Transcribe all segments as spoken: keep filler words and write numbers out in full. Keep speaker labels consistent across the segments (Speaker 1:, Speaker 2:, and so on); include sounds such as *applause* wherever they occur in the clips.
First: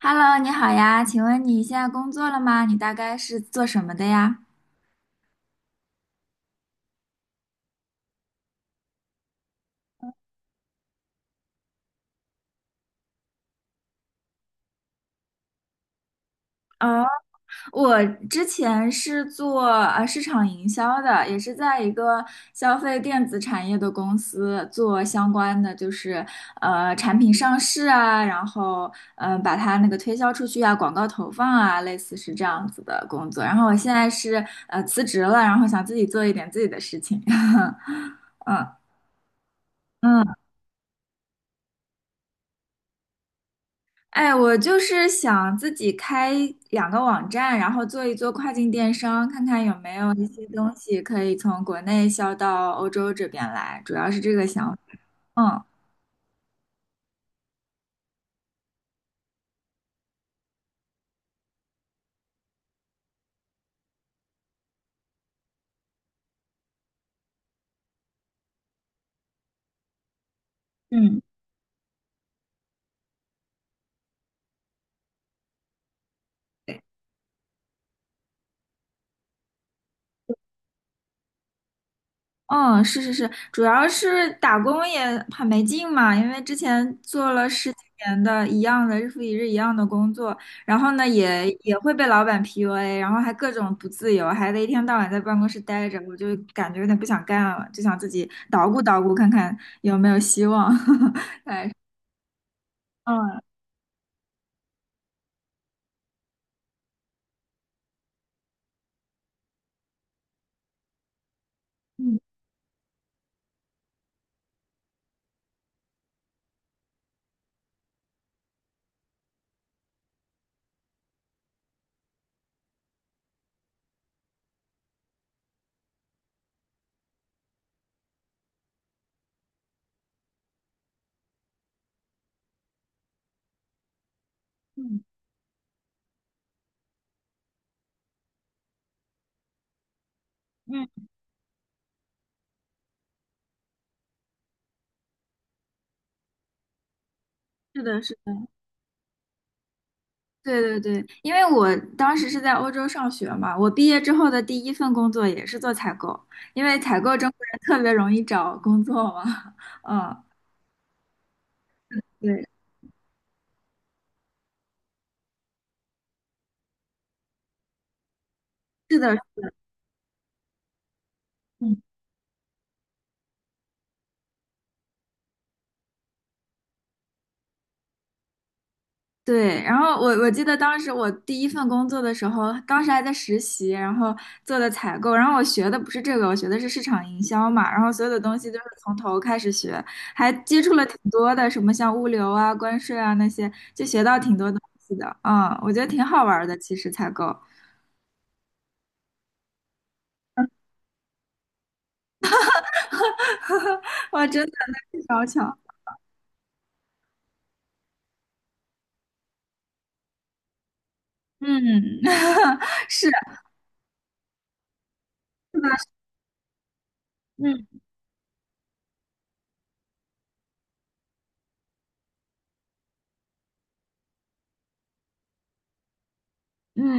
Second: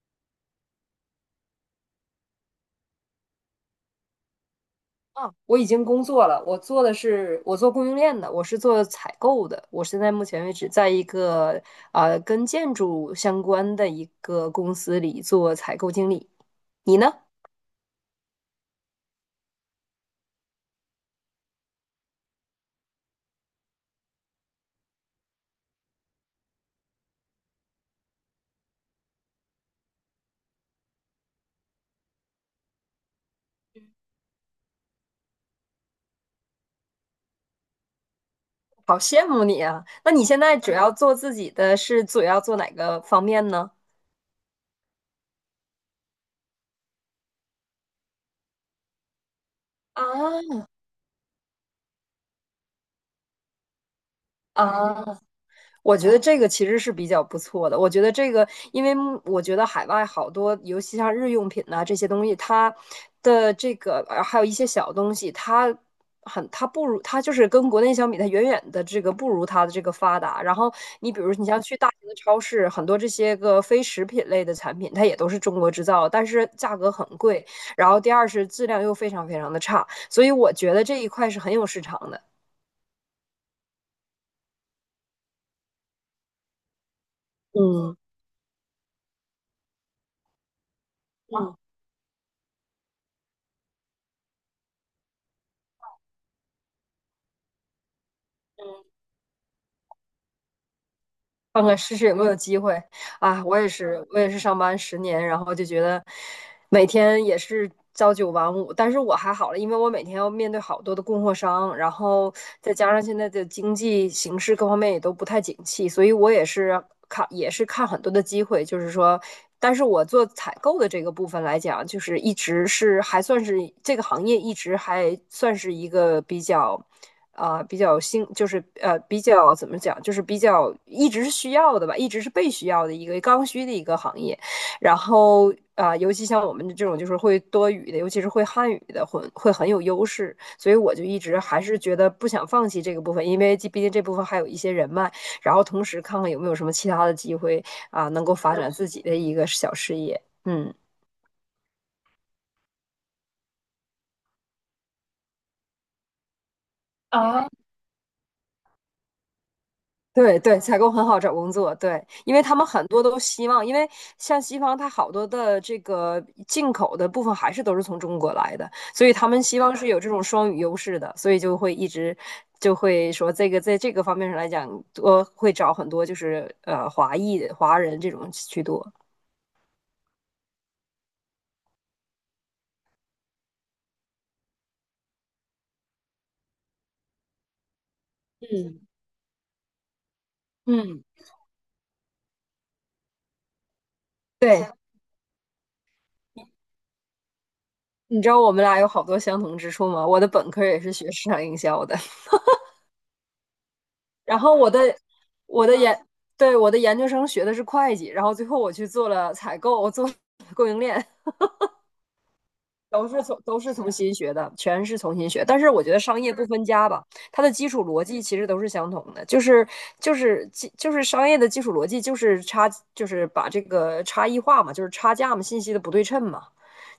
Speaker 1: Hello，你好呀，请问你现在工作了吗？你大概是做什么的呀？
Speaker 2: 啊，我已经工作了，我做的是我做供应链的，我是做采购的。我现在目前为止在一个呃跟建筑相关的一个公司里做采购经理。你
Speaker 1: 哦，
Speaker 2: 呢？
Speaker 1: 我之前是做呃市场营销的，也是在一个消费电子产业的公司做相关的，就是呃产品上市啊，然后嗯、呃把它那个推销出去啊，广告投放啊，类似是这样子的工作。然后我现在是呃辞职了，然后想自己做一点自己的事情。*laughs*
Speaker 2: 好羡慕你啊！那你
Speaker 1: 嗯。
Speaker 2: 现在主要做自己的是主要做哪个方面呢？
Speaker 1: 哎，我就是想自己开两个网站，然后做一做跨境电商，看看有没有一些
Speaker 2: 啊
Speaker 1: 东西可以从国内销到欧洲这边来，主要是这个想法。
Speaker 2: 啊！
Speaker 1: 嗯。
Speaker 2: 我觉得这个其实是比较不错的。我觉得这个，因为我觉得海外好多，尤其像日用品呐、这些东西，它的这个呃还有一些小东西，它很它不如它就是跟国内相比，它远远的这个不如它的这个发达。然后你
Speaker 1: 嗯
Speaker 2: 比如你像去大型的超市，很多这些个非食品类的产品，它也都是中国制造，但是价格很贵，然后第二是质量又非常非常的差，所以我觉得这一块是很有市场的。
Speaker 1: 嗯，是是是，主要是打工也很没劲嘛，因为之前做了十几
Speaker 2: 嗯，
Speaker 1: 年的一样的日复一日一样的工作，然后呢也也会被老板 P U A，然后还各种不自由，还得一天到晚在办公室待着，我就感觉有点不想干了，就想自己捣鼓捣鼓看看有没有希望。*laughs*
Speaker 2: 看看试试有没有机会。
Speaker 1: 嗯
Speaker 2: 啊！我也是，我也是上班十年，然后就觉得每天也是朝九晚五，但是我还好了，因为我每天要面对好多的供货商，然
Speaker 1: 嗯
Speaker 2: 后再加上现在的经济形势各方面也都不太景气，所以我也是看也是看很多的机会，就是说，但是我做采购的这个部分来讲，就是一直是还算是这个行业一直还算是一个比较。啊、呃比较新，就是呃比较怎么讲，就是比较一直是需要的吧，一直是被需要的一个刚需的一个行业。然
Speaker 1: 嗯
Speaker 2: 后啊、呃尤其像我们这种就是会多语的，尤其是会汉语的，会会很有优势。所以我就
Speaker 1: 嗯，
Speaker 2: 一直还是觉得不想放弃这个部分，因为毕竟这部分还有一些人脉，然后同时看看有没有什么其他的机会，
Speaker 1: 是的，
Speaker 2: 啊、
Speaker 1: 是
Speaker 2: 能够
Speaker 1: 的。
Speaker 2: 发展自己的一个小事业。
Speaker 1: 对
Speaker 2: 嗯。
Speaker 1: 对对，因为我当时是在欧洲上学嘛，我毕业之后的第一份工作也是做采购，因为采购中国人特别容易找工作嘛，*laughs* 嗯，
Speaker 2: 对对，采购很好找工作，对，因为
Speaker 1: 对，
Speaker 2: 他们很多都希望，因为像西方，它好多的这个进口的部分还是都是从中国来的，
Speaker 1: 是
Speaker 2: 所以
Speaker 1: 的，
Speaker 2: 他们希望是有这种双语优势的，所以就会
Speaker 1: 嗯
Speaker 2: 一直就会说这个在这个方面上来讲，多会找很多就是呃华裔华人这种居多。
Speaker 1: 对。然后我我记得当时我第一份工作的时候，当时还在实习，然后做的采购，然后我学的不是这个，我学的是市场营销嘛，然后所有的东西都是从头开始学，还接触了挺
Speaker 2: 嗯，
Speaker 1: 多的，什么像物流啊、关税啊那些，就学到挺多东
Speaker 2: 对，
Speaker 1: 西的，嗯，我觉得挺好玩儿的，其实采购。
Speaker 2: 你知道我们俩有好多相同之处吗？我的本科也是学市场营销的。
Speaker 1: 哇，
Speaker 2: 然
Speaker 1: 真的，
Speaker 2: 后我的
Speaker 1: 那是小巧，
Speaker 2: 我的研对，我的研究生学的是会计，然后最后我去做了采购，我做 *laughs* 供应链，
Speaker 1: 嗯。 *laughs*
Speaker 2: 都
Speaker 1: 是的，
Speaker 2: 是从都是重新学的，全是重新学。
Speaker 1: 是
Speaker 2: 但是
Speaker 1: 的。
Speaker 2: 我觉得商业不分家吧，它的
Speaker 1: 嗯
Speaker 2: 基础逻辑其实都是相同的，就是就是基就是商业的基础逻辑就是差就是把这个差异化嘛，就是差价嘛，信息的不对称嘛，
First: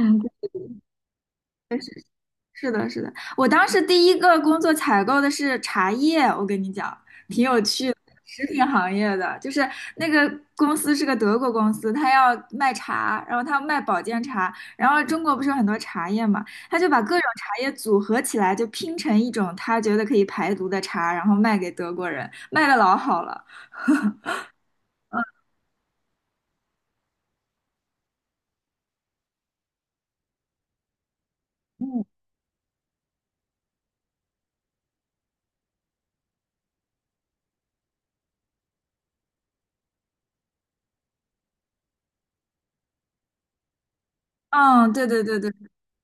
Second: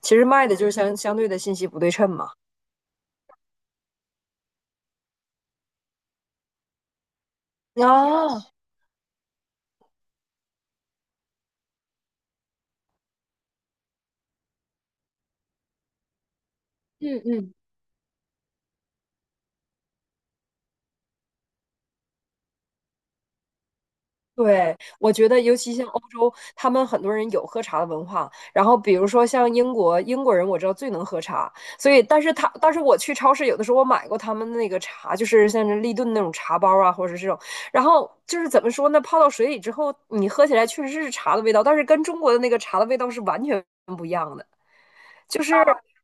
Speaker 2: 其实卖的就是相相对的信息不对称嘛。
Speaker 1: 是的，是的。我当时第一个工作采购的是茶叶，我跟你讲，挺有趣的，食
Speaker 2: 啊，
Speaker 1: 品行业的，就是那个公司是个德国公司，他要卖茶，然后他卖保健茶，然后中国不是有很多茶叶嘛，他就把各
Speaker 2: 嗯
Speaker 1: 种
Speaker 2: 嗯，
Speaker 1: 茶叶组合起来，就拼成一种他觉得可以排毒的茶，然后卖给德国人，卖的老好了。
Speaker 2: 对，我觉得尤其像欧洲，他们很多人有喝茶的文化。然后比如说像英国，英国人我知道最能喝茶，所以但是他，但是我去超市有的时候我买过他们那个茶，就是像是立顿那种茶包啊，或者是这种。然后就是怎么说呢，泡到水里之后，你喝起来确实是茶的味道，但是跟中国的那个茶的味道是完全不一样的。
Speaker 1: 嗯，对对对
Speaker 2: 就
Speaker 1: 对。
Speaker 2: 是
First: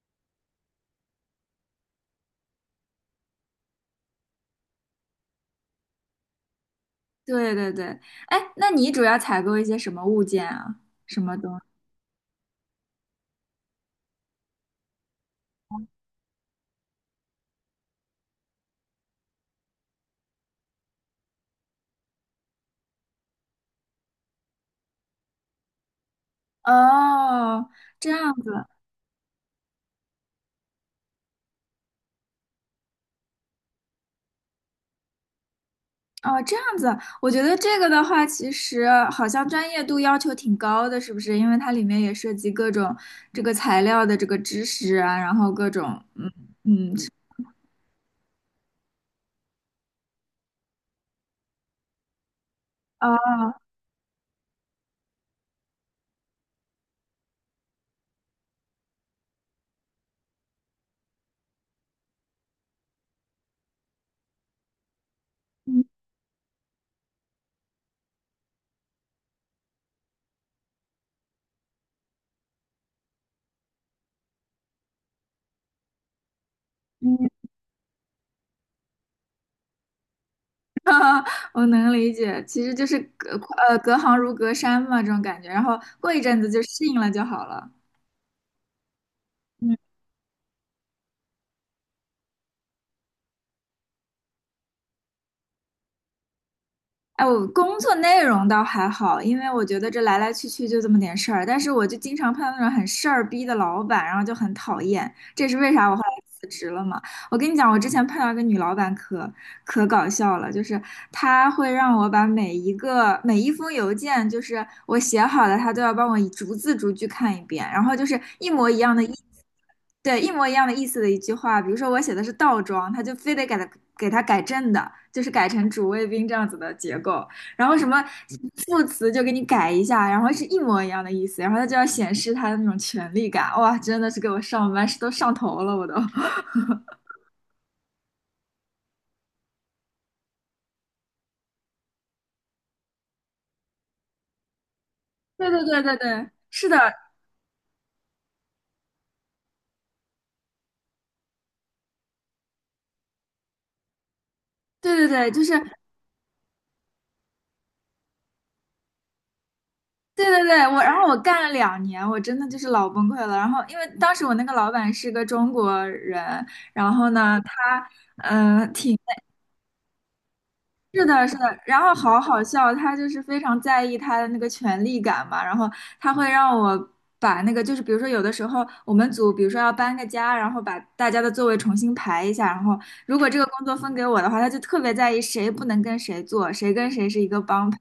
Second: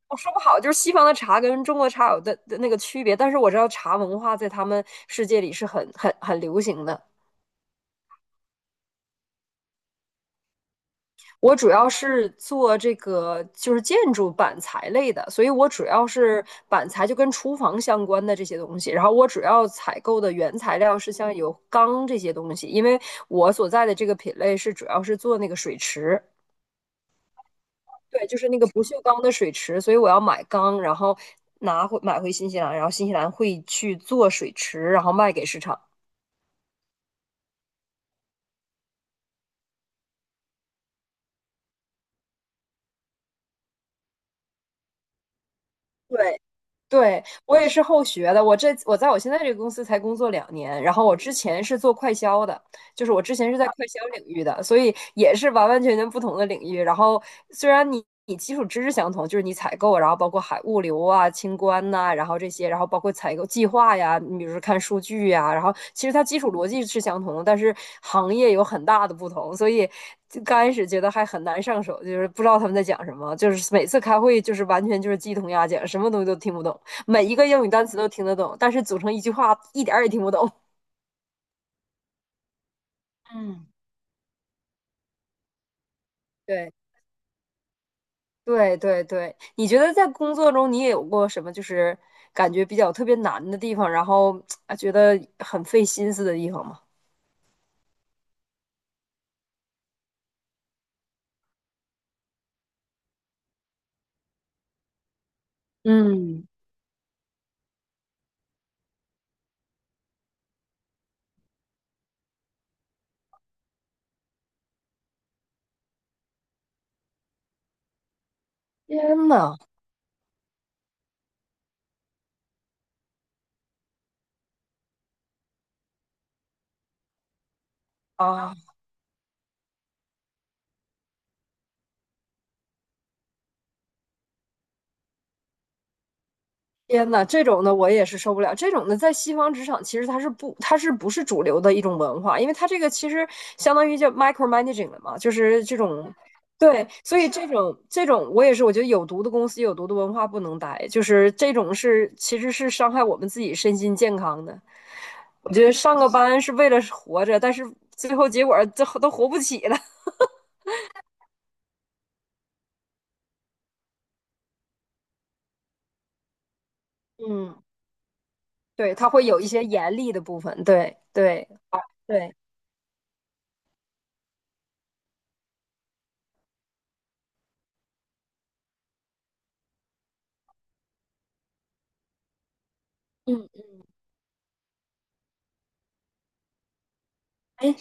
Speaker 2: 我说不好，就是西方的茶跟中国茶有的的那个区别，但是我知道茶文化在他们世界里是很很很流行的。
Speaker 1: 对对对，哎，那你主要采购一些什么物件啊？什么东
Speaker 2: 我
Speaker 1: 西？
Speaker 2: 主要是做这个就是建筑板材类的，所以我主要是板材就跟厨房相关的这些东西。然后我主要采购的原材料是像有钢这些东西，因为我所在的这个品类是主要是做那个水池，
Speaker 1: 哦，这
Speaker 2: 对，
Speaker 1: 样
Speaker 2: 就是那
Speaker 1: 子。
Speaker 2: 个不锈钢的水池，所以我要买钢，然后拿回买回新西兰，然后新西兰会去做水池，然后卖给市场。
Speaker 1: 哦，这样子，我觉得这个的话，其实好像专业度要求挺高的，是不是？因为它里面也涉及各种这个材料的这个知识啊，然后各种，嗯。
Speaker 2: 对，
Speaker 1: 嗯，
Speaker 2: 对，我也是后学的。我这我在我现在这个公司才工作两年，然后我之前是做快销的，就
Speaker 1: 啊，
Speaker 2: 是我之前是
Speaker 1: 哦，
Speaker 2: 在快销领域的，所以也是完完全全不同的领域。然后虽然你你基础知识相同，就是你采购，然后包括海物流啊、清关呐、然后这些，然后包括采购计划呀，你比如说看数据呀，然后
Speaker 1: 嗯
Speaker 2: 其实它基础逻辑是相同的，但是行业有很大的不同，所以就刚开始觉得还很难上手，就是不知道他们在讲什么，就是每次开会就是完全就是鸡同鸭讲，什么东西都听不懂。每一个英语单词都听得懂，但是组成一句话一点儿也听不懂。*laughs*
Speaker 1: 嗯。*laughs* 我能理解，其实就是隔
Speaker 2: 嗯，
Speaker 1: 呃隔行如隔山嘛，这种感觉，然后过一阵子就适
Speaker 2: 对
Speaker 1: 应了就好了。
Speaker 2: 对对对，你
Speaker 1: 嗯。
Speaker 2: 觉得在工作中你也有过什么就是感觉比较特别难的地方，然后啊觉得很费心思的地方吗？
Speaker 1: 哎，我工作内容倒还好，因为我觉得这来来去去就这么点事儿，但是我就经常碰到那种很事儿逼的老板，然后就很讨厌。这是为啥我后来辞
Speaker 2: 嗯，
Speaker 1: 职了嘛？我跟你讲，我之前碰到一个女老板可可搞笑了，就是她会让我把每一个每一封邮件，就是我写好的，她都要帮我逐字逐句看一遍，然后就是一模一样的意，
Speaker 2: 天呐，
Speaker 1: 对，一模一样的意思的一句话，比如说我写的是倒装，她就非得给它给它改正的，就是改成主谓宾这样子的结构，然后什么
Speaker 2: 啊！
Speaker 1: 副词就给你改一下，然后是一模一样的意思，然后她就要显示她的那种权力感，哇，真的是给我上班是都上头了，我都。
Speaker 2: 天呐，这种的我也是受不了。这种的在西方职场其实它是不，它是不是主流的一种文化？因为它这个其实相当于叫 micromanaging 了嘛，就
Speaker 1: 对对
Speaker 2: 是这
Speaker 1: 对对
Speaker 2: 种，
Speaker 1: 对，是的，
Speaker 2: 对，所以这种这种我也是，我觉得有毒的公司有毒的文化不能待，就是这种是其实是伤害我们自己身心健康的。
Speaker 1: 对对对，就是
Speaker 2: 我觉得上个班是为了活着，但是最后结果儿最后都活不起了。*laughs*
Speaker 1: 对对对，我然后我干了两年，我真的就是老崩溃了。然后因为当时我那个老板是个中国人，然后呢，
Speaker 2: 嗯，
Speaker 1: 他嗯、呃
Speaker 2: 对，
Speaker 1: 挺
Speaker 2: 它会有一些严厉的部分，对
Speaker 1: 是的，是的，
Speaker 2: 对
Speaker 1: 然后好
Speaker 2: 对，
Speaker 1: 好笑，他就是非常在意他的那个权力感嘛，然后他会让我把那个，就是比如说有的时候我们组，比如说要搬个家，然后把大家的座位重新排一下，然后如果这个
Speaker 2: 嗯，
Speaker 1: 工作分给我的话，他就特别在意谁不能跟谁坐，谁跟谁是一个帮
Speaker 2: 哎，
Speaker 1: 派，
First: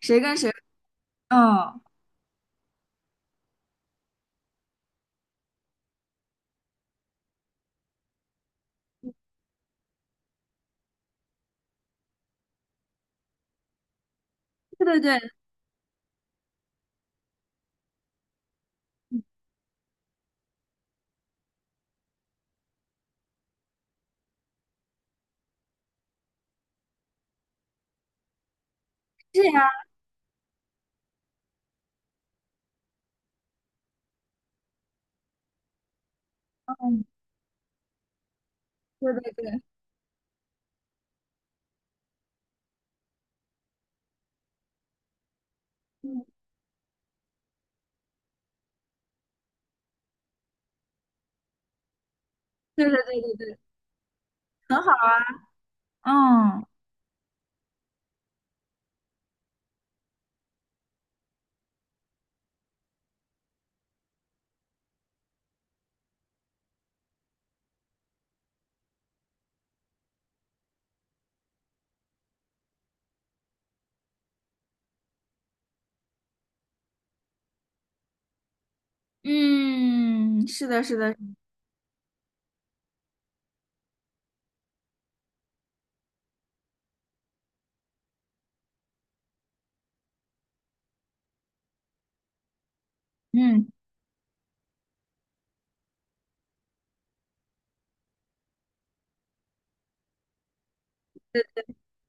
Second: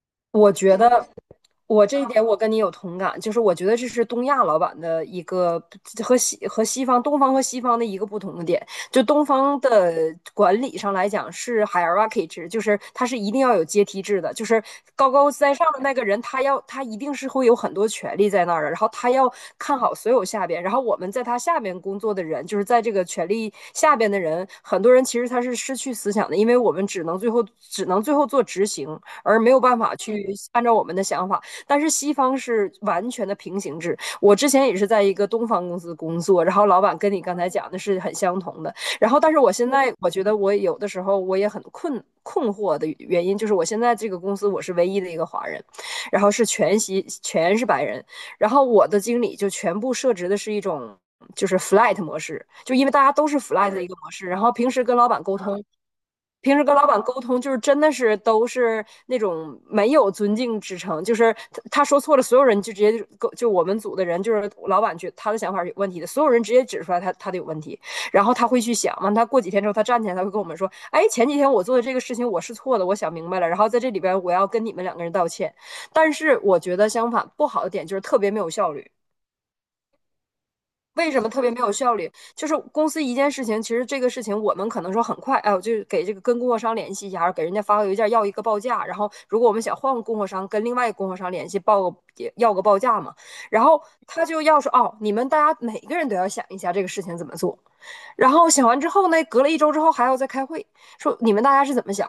Speaker 1: 谁跟谁，
Speaker 2: 我觉得。
Speaker 1: 嗯，
Speaker 2: 我这一点我跟你有同感，就是我觉得这是东亚老板的一个和西和西方、东方和西方的一个不同的点。就东方的管理上来讲是 hierarchy 制，就是它是一定要有阶梯制的，就是
Speaker 1: 对对
Speaker 2: 高高
Speaker 1: 对，
Speaker 2: 在上的那个人，他要他一定是会有很多权利在那儿的，然后他要看好所有下边，然后我们在他下边工作的人，就是在这个权力下边的人，很多人其实他是失去思想的，因为我们只能最后只能最后做执行，而
Speaker 1: 是
Speaker 2: 没有
Speaker 1: 呀，
Speaker 2: 办法去按照我们的想法。但是西方是完全的平行制。我之前也是在一个东方公司工作，然后老板
Speaker 1: 嗯，
Speaker 2: 跟你刚才讲的是很相同的。然
Speaker 1: 对
Speaker 2: 后，但
Speaker 1: 对
Speaker 2: 是我
Speaker 1: 对，
Speaker 2: 现在我觉得我有的时候我也很困困惑的原因，就是我现在这个公司我是唯一的一个华人，然
Speaker 1: 嗯，
Speaker 2: 后是全西全是白人，然后我的经理就全部设置的是一种。就是 flat 模式，就因
Speaker 1: 对
Speaker 2: 为
Speaker 1: 对
Speaker 2: 大家
Speaker 1: 对
Speaker 2: 都
Speaker 1: 对
Speaker 2: 是
Speaker 1: 对，
Speaker 2: flat 的一个模式，然后平
Speaker 1: 很
Speaker 2: 时
Speaker 1: 好，
Speaker 2: 跟老板沟通平时
Speaker 1: 嗯
Speaker 2: 跟老板沟通，就是真的是都是那种没有尊敬之城，就是他他说错了，所有人就直接就就我们组的人，就是老板觉得他的想法是有问题的，所有人直接指出来他他的有问题，然后他会去想嘛，完他过几天之后，他站起来，他会跟我们说，哎，前几天我做的这个事情我是错的，我想明白了，然后在这里边我要跟你们两个人道歉。但是我觉得相反，不好的点就是特别没有效率。
Speaker 1: 嗯，是的，是
Speaker 2: 为
Speaker 1: 的，
Speaker 2: 什么特别没有效率？就是公司一件事情，其实这个事情我们可能说很快，哎，我就给这个跟供货商联系一下，然后给人家发个邮件要一个报价，然后如果我们想换个供货商，跟另外一个供货商联系报个要个报价嘛，然
Speaker 1: 嗯。
Speaker 2: 后他就要说，哦，你们大家每个人都要想一下这个事情怎么做，然后想完之后呢，隔了一周之后还要再开会，说你们大家是怎么想，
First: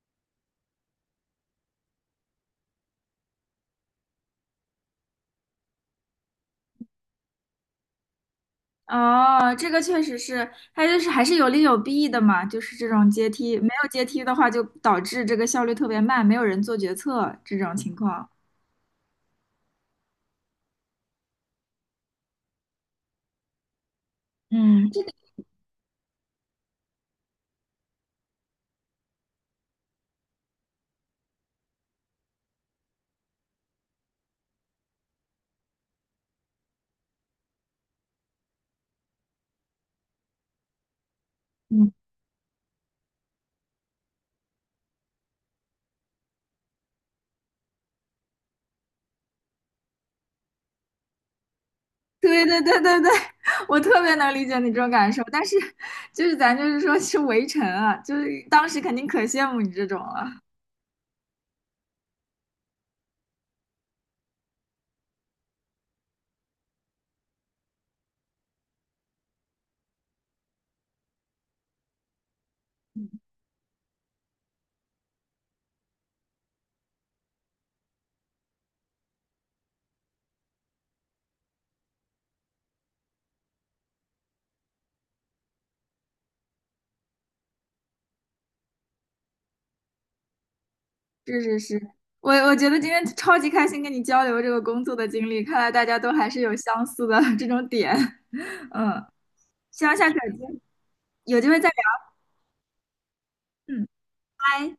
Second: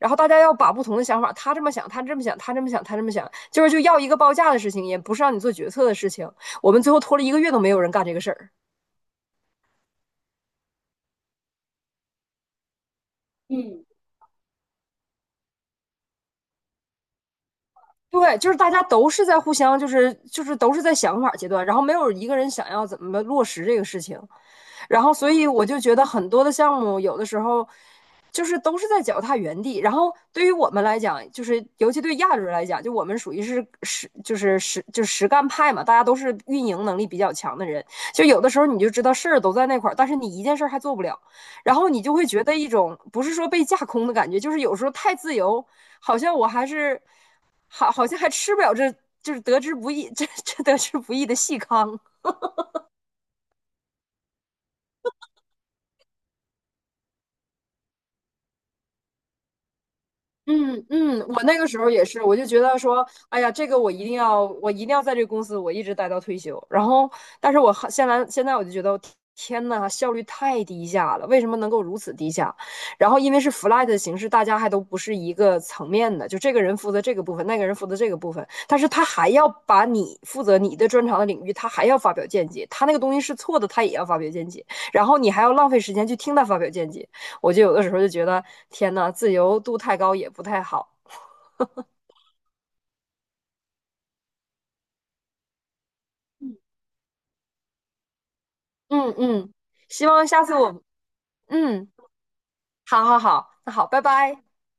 Speaker 2: 然后大家要把不同的想法，他这么想，他这么想，他这么想，他这么想，就是就要一个报价的事情，也不是让你做决策的事情。我们最后拖了一个月都没有人干这个事儿。
Speaker 1: 哦，这个确实是，它就是还是有利有弊的嘛，就是这种阶梯，没
Speaker 2: 嗯，
Speaker 1: 有阶梯的话，就导致这个效率特别慢，没有人做决策这种情况。
Speaker 2: 对，就是大家都是在互相，就是就是都是在想法阶段，然后没有一个人想要怎么落实这个事情，
Speaker 1: 嗯，这
Speaker 2: 然
Speaker 1: 个，
Speaker 2: 后所以我就觉得很多的项目有的时候就是都是在脚踏原地，然后对于我们来讲，就是尤其对亚洲人来讲，就我们属于是实就是实就是实干派嘛，大家都是运营能力比较强的人，就有的时候你就知道事儿都在那块儿，但是你一件事儿还做不了，然后
Speaker 1: 嗯，
Speaker 2: 你就会觉得一种不是说被架空的感觉，就是有时候太自由，好像我还是。好好像还吃不了这，就是得之不易，这这得之不易的细糠。
Speaker 1: 对对对对对，*laughs* 我特别能理解你这种感受，但是就是咱就是说是围城啊，就是当时肯定可羡慕你这种了。
Speaker 2: 嗯嗯，我那个时候也是，我就觉得说，哎呀，这个我一定要，我一定要在这个公司我一直待到退休。然后，但是我还现在现在我就觉得，天呐，效率太低下了，为什么能够如此低下？然后因为是 flat 的形式，大家还都不是一个层面的，就这个人负责这个部分，那个人负责这个部分，但是他还要把你负责你的专长的领域，他还要发表见解，他那个东西是错的，他也要发表见解，然后你还要浪费时间去听他发表见解。我就有的时候就觉得，天呐，自由度太高也不太好。
Speaker 1: 是是是，我我觉得今天超级开心跟你交流这个工作的经历，看来大家都还是有相似的 *laughs* 这种点。*laughs* 嗯，
Speaker 2: 嗯嗯，
Speaker 1: 希望
Speaker 2: 希
Speaker 1: 下次
Speaker 2: 望
Speaker 1: 有
Speaker 2: 下次
Speaker 1: 机
Speaker 2: 我，
Speaker 1: 有机会再聊。
Speaker 2: 嗯，好好好，那好，
Speaker 1: 嗯，
Speaker 2: 拜拜。
Speaker 1: 拜。